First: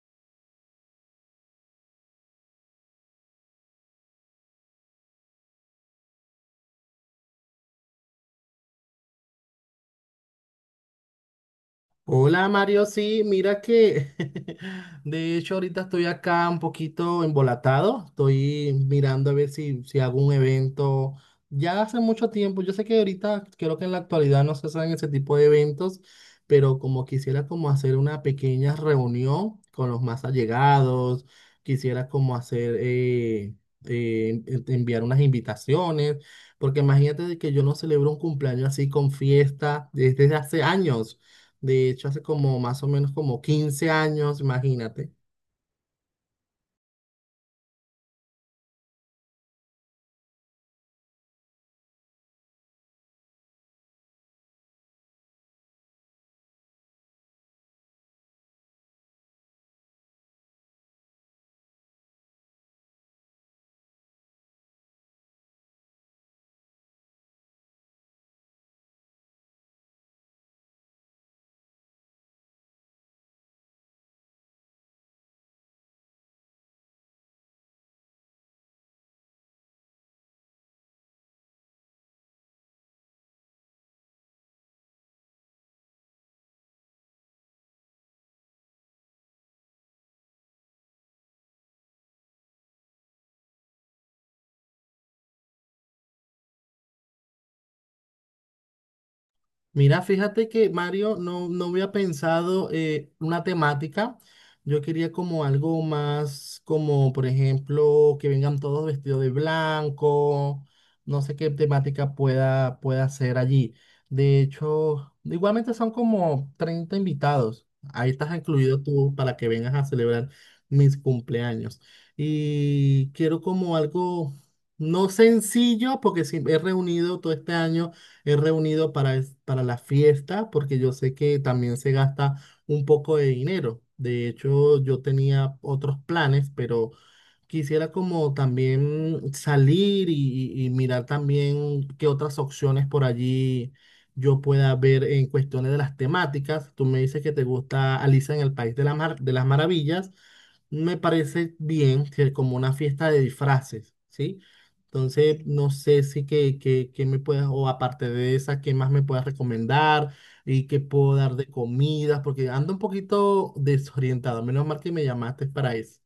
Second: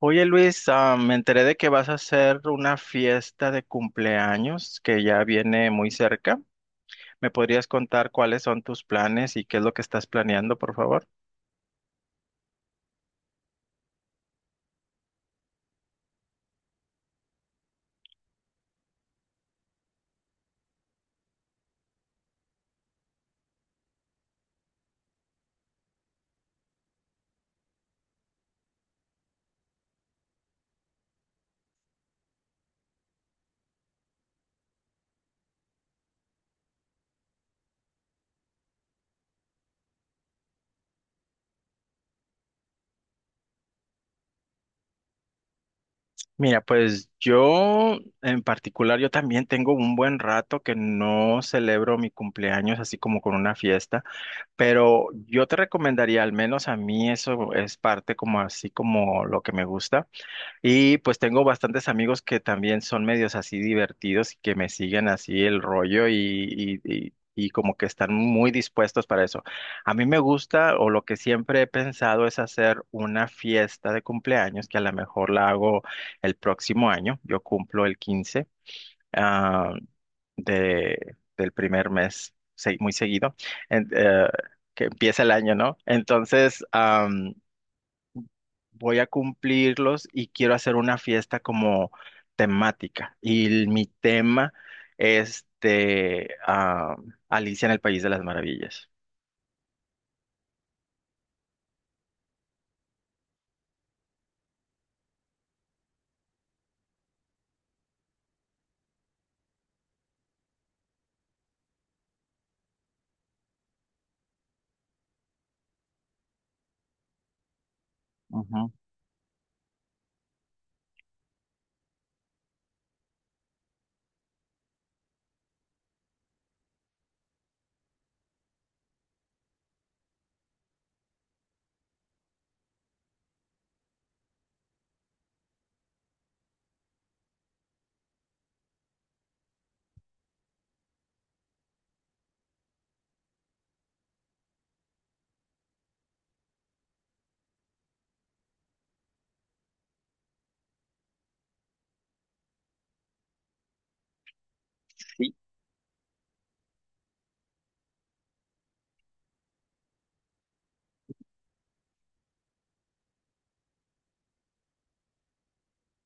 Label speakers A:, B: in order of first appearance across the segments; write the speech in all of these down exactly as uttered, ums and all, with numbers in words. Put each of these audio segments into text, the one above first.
A: Oye Luis, ah, me enteré de que vas a hacer una fiesta de cumpleaños que ya viene muy cerca. ¿Me podrías contar cuáles son tus planes y qué es lo que estás planeando, por favor?
B: Hola Mario, sí, mira que de hecho ahorita estoy acá un poquito embolatado, estoy mirando a ver si, si hago un evento. Ya hace mucho tiempo, yo sé que ahorita creo que en la actualidad no se hacen ese tipo de eventos, pero como quisiera como hacer una pequeña reunión con los más allegados, quisiera como hacer, eh, eh, en- enviar unas invitaciones, porque imagínate de que yo no celebro un cumpleaños así con fiesta desde hace años. De hecho, hace como más o menos como quince años, imagínate.
A: Mira, pues yo en particular, yo también tengo un buen rato que no celebro mi cumpleaños así como con una fiesta, pero yo te recomendaría, al menos a mí eso es parte como así como lo que me gusta. Y pues tengo bastantes amigos que también son medios así divertidos y que me siguen así el rollo y, y, y- y como que están muy dispuestos para eso. A mí me gusta o lo que siempre he pensado es hacer una fiesta de cumpleaños que a lo mejor la hago el próximo año. Yo cumplo el quince, ah, de, del primer mes, se- muy seguido, en- eh, que empieza el año, ¿no? Entonces voy a cumplirlos y quiero hacer una fiesta como temática. Y el- mi tema es este: ah, Alicia en el País de las Maravillas.
B: Mira, fíjate que Mario, no, no había pensado, eh, una temática. Yo quería como algo más, como por ejemplo, que vengan todos vestidos de blanco. No sé qué temática pueda, pueda ser allí. De hecho, igualmente son como treinta invitados. Ahí estás
A: Ujú.
B: incluido tú para que vengas a celebrar mis cumpleaños. Y quiero como algo no sencillo, porque sí, he reunido todo este año, he reunido para, es- para la fiesta, porque yo sé que también se gasta un poco de dinero. De hecho, yo tenía otros planes, pero quisiera como también salir y, y- y mirar también qué otras opciones por allí yo pueda ver en cuestiones de las temáticas. Tú me dices que te gusta Alicia en el País de la Mar- de las Maravillas. Me parece bien que como una fiesta de disfraces, ¿sí? Entonces, no sé si que, que, que me puedas, o aparte de esa, qué más me puedas recomendar y qué puedo dar de comidas, porque ando un poquito desorientado. Menos mal que me llamaste para eso.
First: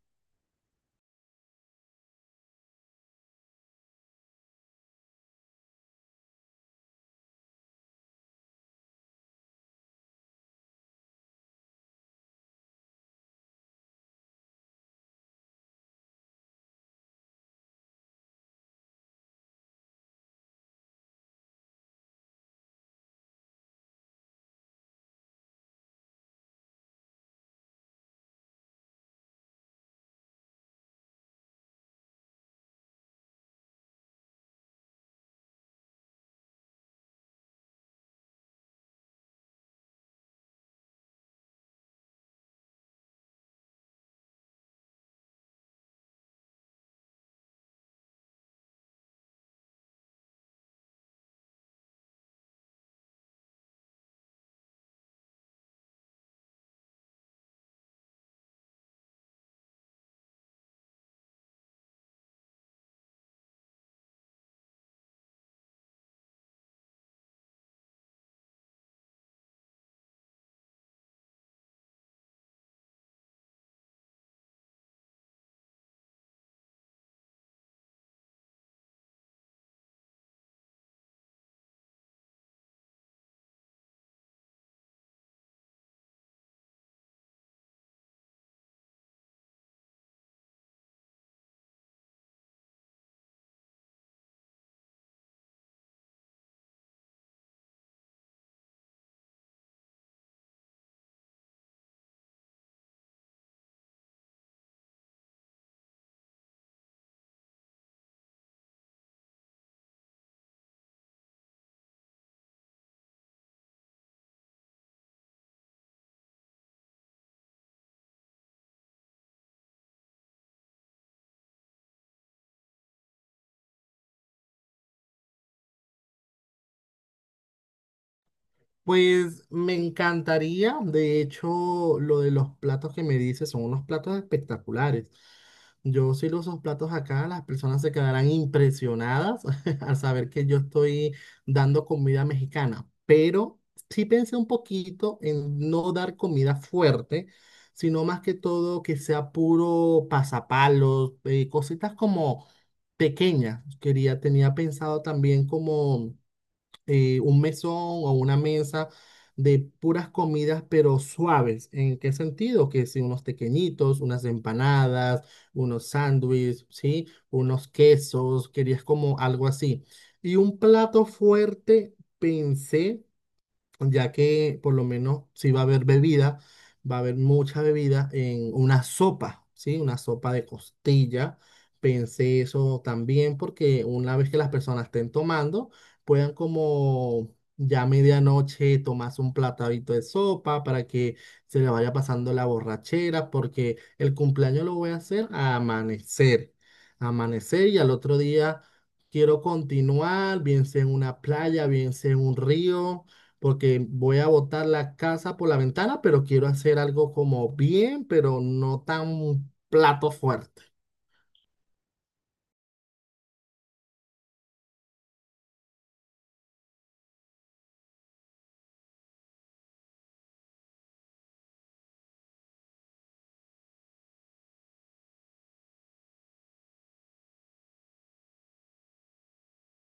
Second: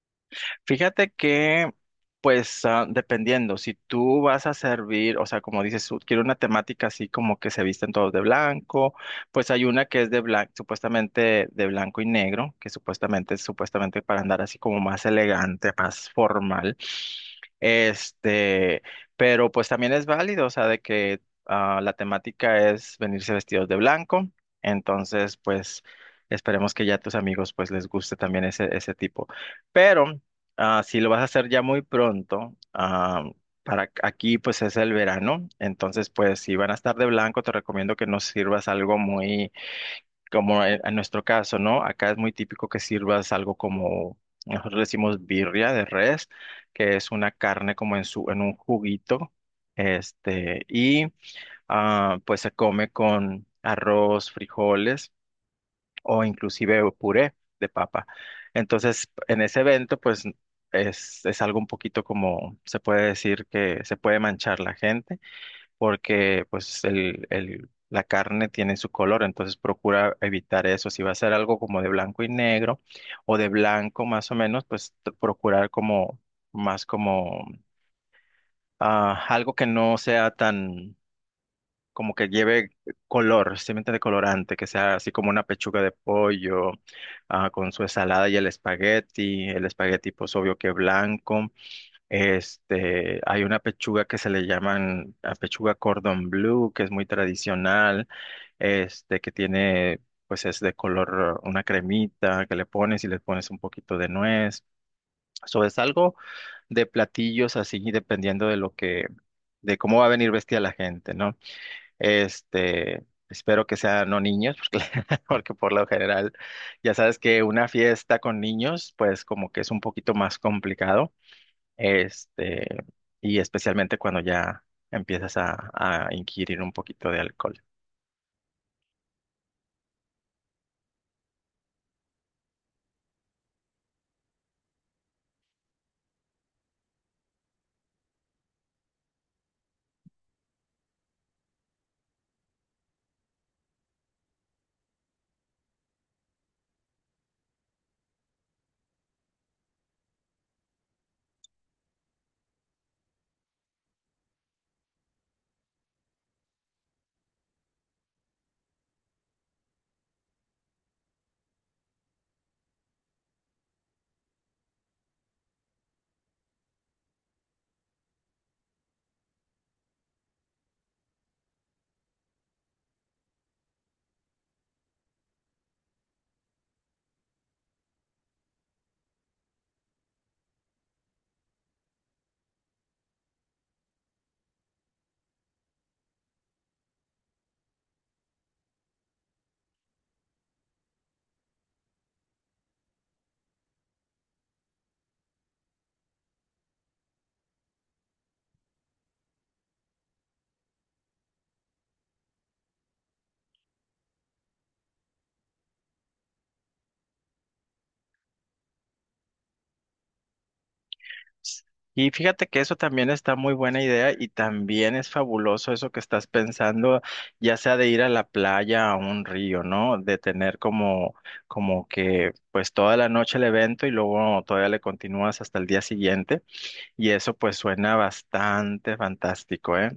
A: Fíjate que, pues, ah, dependiendo, si tú vas a servir, o sea, como dices tú, quiero una temática así como que se visten todos de blanco, pues hay una que es de blanco, supuestamente de blanco y negro, que supuestamente es supuestamente para andar así como más elegante, más formal. Este, pero pues también es válido, o sea, de que ah, la temática es venirse vestidos de blanco, entonces, pues, esperemos que ya a tus amigos, pues, les guste también ese, ese tipo. Pero Ah, si lo vas a hacer ya muy pronto, ah, para ac- aquí pues es el verano, entonces pues si van a estar de blanco te recomiendo que no sirvas algo muy como en, en nuestro caso, ¿no? Acá es muy típico que sirvas algo como nosotros le decimos birria de res, que es una carne como en su en un juguito, este y ah, pues se come con arroz, frijoles o inclusive puré de papa. Entonces, en ese evento, pues es, es algo un poquito, como se puede decir, que se puede manchar la gente porque pues el, el- la carne tiene su color, entonces procura evitar eso. Si va a ser algo como de blanco y negro o de blanco más o menos, pues t- procurar como más como ah, algo que no sea tan como que lleve color, simplemente de colorante, que sea así como una pechuga de pollo, ah, con su ensalada y el espagueti. El espagueti pues obvio que blanco. Este, hay una pechuga que se le llaman, ah, pechuga cordon bleu, que es muy tradicional. Este, que tiene, pues, es de color, una cremita que le pones, y le pones un poquito de nuez. Eso es algo de platillos así, dependiendo de lo que, de cómo va a venir vestida la gente, ¿no? Este, espero que sean no niños, porque porque por lo general ya sabes que una fiesta con niños, pues como que es un poquito más complicado. Este, y especialmente cuando ya empiezas a, a inquirir un poquito de alcohol.
B: Pues me encantaría, de hecho, lo de los platos que me dices son unos platos espectaculares. Yo si los uso platos acá, las personas se quedarán impresionadas al saber que yo estoy dando comida mexicana, pero sí pensé un poquito en no dar comida fuerte, sino más que todo que sea puro pasapalos, eh, cositas como pequeñas. Quería, tenía pensado también como, eh, un mesón o una mesa de puras comidas, pero suaves. ¿En qué sentido? Que si unos tequeñitos, unas empanadas, unos sándwiches, ¿sí? Unos quesos, querías como algo así. Y un plato fuerte, pensé ya que por lo menos si va a haber bebida, va a haber mucha bebida en una sopa, ¿sí? Una sopa de costilla. Pensé eso también porque una vez que las personas estén tomando, puedan como ya a medianoche tomarse un platadito de sopa para que se le vaya pasando la borrachera, porque el cumpleaños lo voy a hacer a amanecer, amanecer y al otro día quiero continuar, bien sea en una playa, bien sea en un río, porque voy a botar la casa por la ventana, pero quiero hacer algo como bien, pero no tan plato fuerte.
A: Y fíjate que eso también está muy buena idea y también es fabuloso eso que estás pensando, ya sea de ir a la playa, a un río, ¿no? De tener como, como que pues toda la noche el evento y luego todavía le continúas hasta el día siguiente. Y eso pues suena bastante fantástico, ¿eh?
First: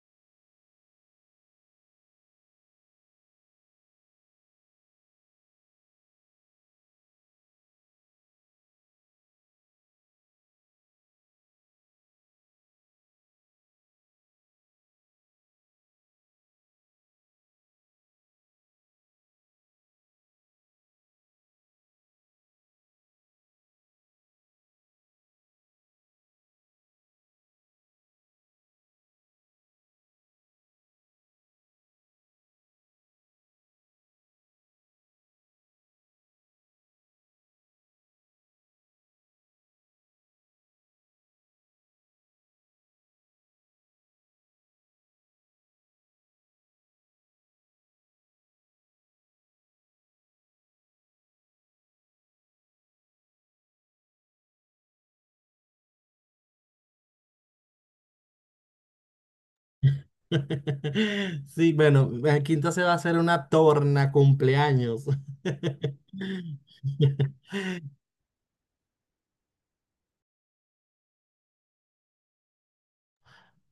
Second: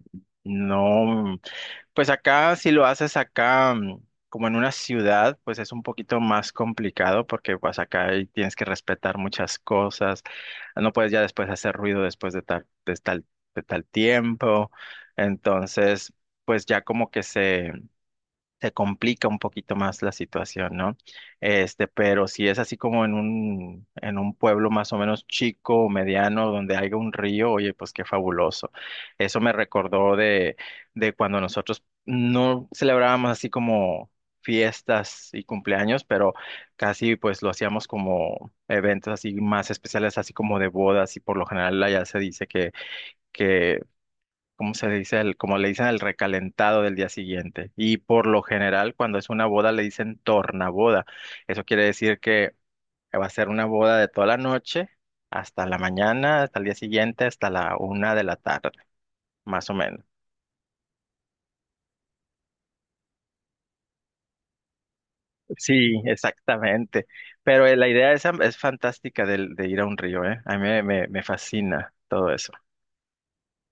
A: No. Pues acá, si lo haces acá, mm, como en una ciudad, pues es un poquito más complicado porque pues acá ahí tienes que respetar muchas cosas. No puedes ya después hacer ruido después de tal, de tal, de tal tiempo. Entonces, pues ya como que se se complica un poquito más la situación, ¿no? Este, pero si es así como en un, en un pueblo más o menos chico o mediano donde haya un río, oye, pues qué fabuloso. Eso me recordó de, de cuando nosotros no celebrábamos así como fiestas y cumpleaños, pero casi pues lo hacíamos como eventos así más especiales, así como de bodas, y por lo general allá se dice que que ¿cómo se dice? El, como le dicen, el recalentado del día siguiente. Y por lo general, cuando es una boda, le dicen tornaboda. Eso quiere decir que va a ser una boda de toda la noche hasta la mañana, hasta el día siguiente, hasta la una de la tarde, más o menos.
B: Sí, bueno, aquí entonces va a ser una torna cumpleaños.
A: Sí, exactamente. Pero eh, la idea esa es fantástica del- de ir a un río, ¿eh? A mí me, me me fascina todo eso.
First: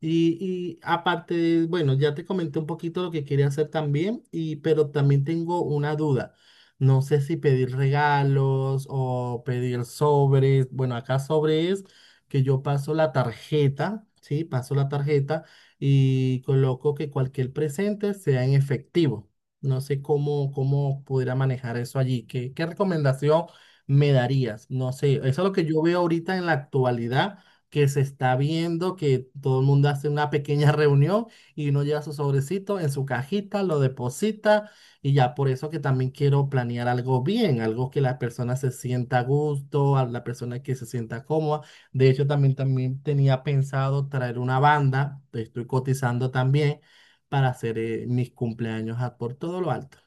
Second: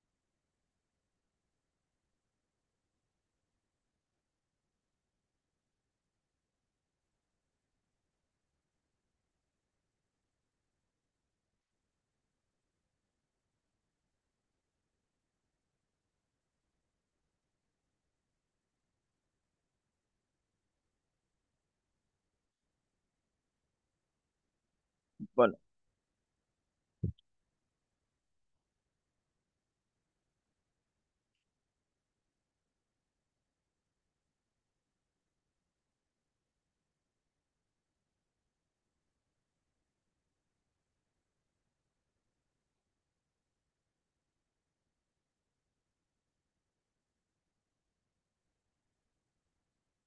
B: Y, y aparte, bueno, ya te comenté un poquito lo que quería hacer también, y, pero también tengo una duda. No sé si pedir regalos o pedir sobres. Bueno, acá sobre es que yo paso la tarjeta, ¿sí? Paso la tarjeta y coloco que cualquier presente sea en efectivo. No sé cómo, cómo pudiera manejar eso allí. ¿Qué, qué recomendación me darías? No sé, eso es lo
A: Bueno,
B: que yo veo ahorita en la actualidad que se está viendo, que todo el mundo hace una pequeña reunión y uno lleva su sobrecito en su cajita, lo deposita y ya por eso que también quiero planear algo bien, algo que la persona se sienta a gusto, a la persona que se sienta cómoda. De hecho, también, también tenía pensado traer una banda, estoy cotizando también para hacer, eh, mis cumpleaños a- por todo lo alto.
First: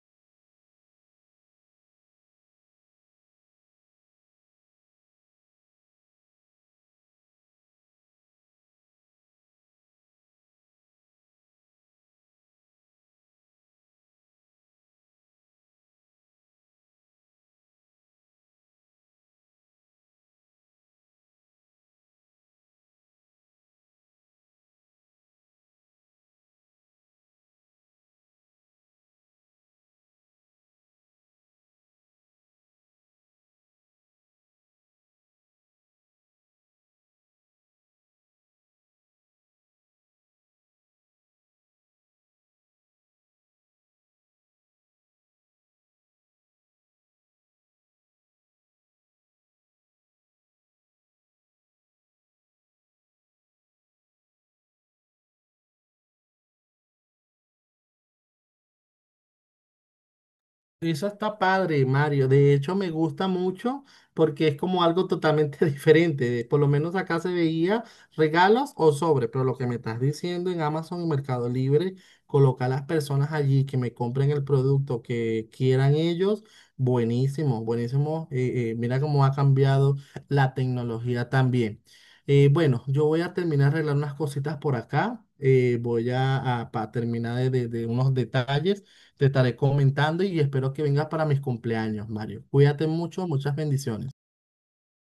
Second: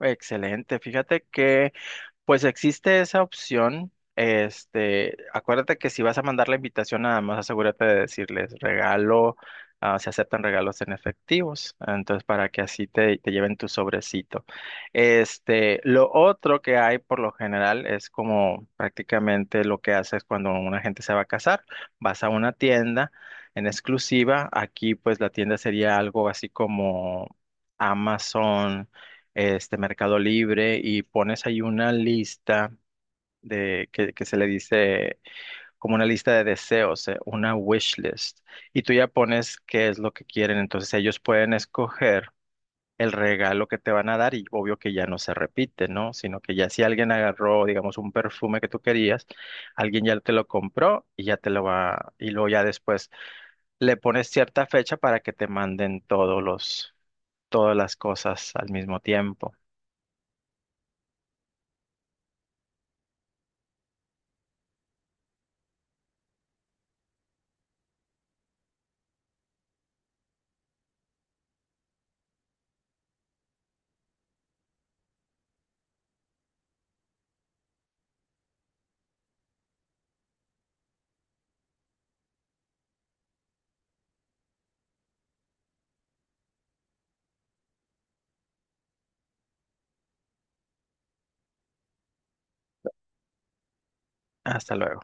A: excelente. Fíjate que pues existe esa opción. Este, acuérdate que si vas a mandar la invitación, nada más asegúrate de decirles: regalo, ah, se aceptan regalos en efectivos, entonces para que así te, te lleven tu sobrecito. Este, lo otro que hay por lo general es como prácticamente lo que haces cuando una gente se va a casar: vas a una tienda en exclusiva; aquí pues la tienda sería algo así como Amazon, este, Mercado Libre, y pones ahí una lista de que, que se le dice como una lista de deseos, eh, una wish list, y tú ya pones qué es lo que quieren, entonces ellos pueden escoger el regalo que te van a dar, y obvio que ya no se repite, ¿no? Sino que ya si alguien agarró, digamos, un perfume que tú querías, alguien ya te lo compró y ya te lo va, y luego ya después le pones cierta fecha para que te manden todos los, todas las cosas al mismo tiempo.
B: Eso está padre, Mario. De hecho, me gusta mucho porque es como algo totalmente diferente. De- Por lo menos acá se veía regalos o sobre, pero lo que me estás diciendo en Amazon y Mercado Libre, colocar a las personas allí que me compren el producto que quieran ellos, buenísimo, buenísimo. Eh, eh, mira cómo ha cambiado la tecnología también. Eh, bueno, yo voy a terminar de arreglar unas cositas por acá. eh, voy a, a- pa- terminar de de- de unos detalles te estaré comentando y espero que vengas para mis cumpleaños, Mario. Cuídate mucho, muchas bendiciones.
A: Hasta luego.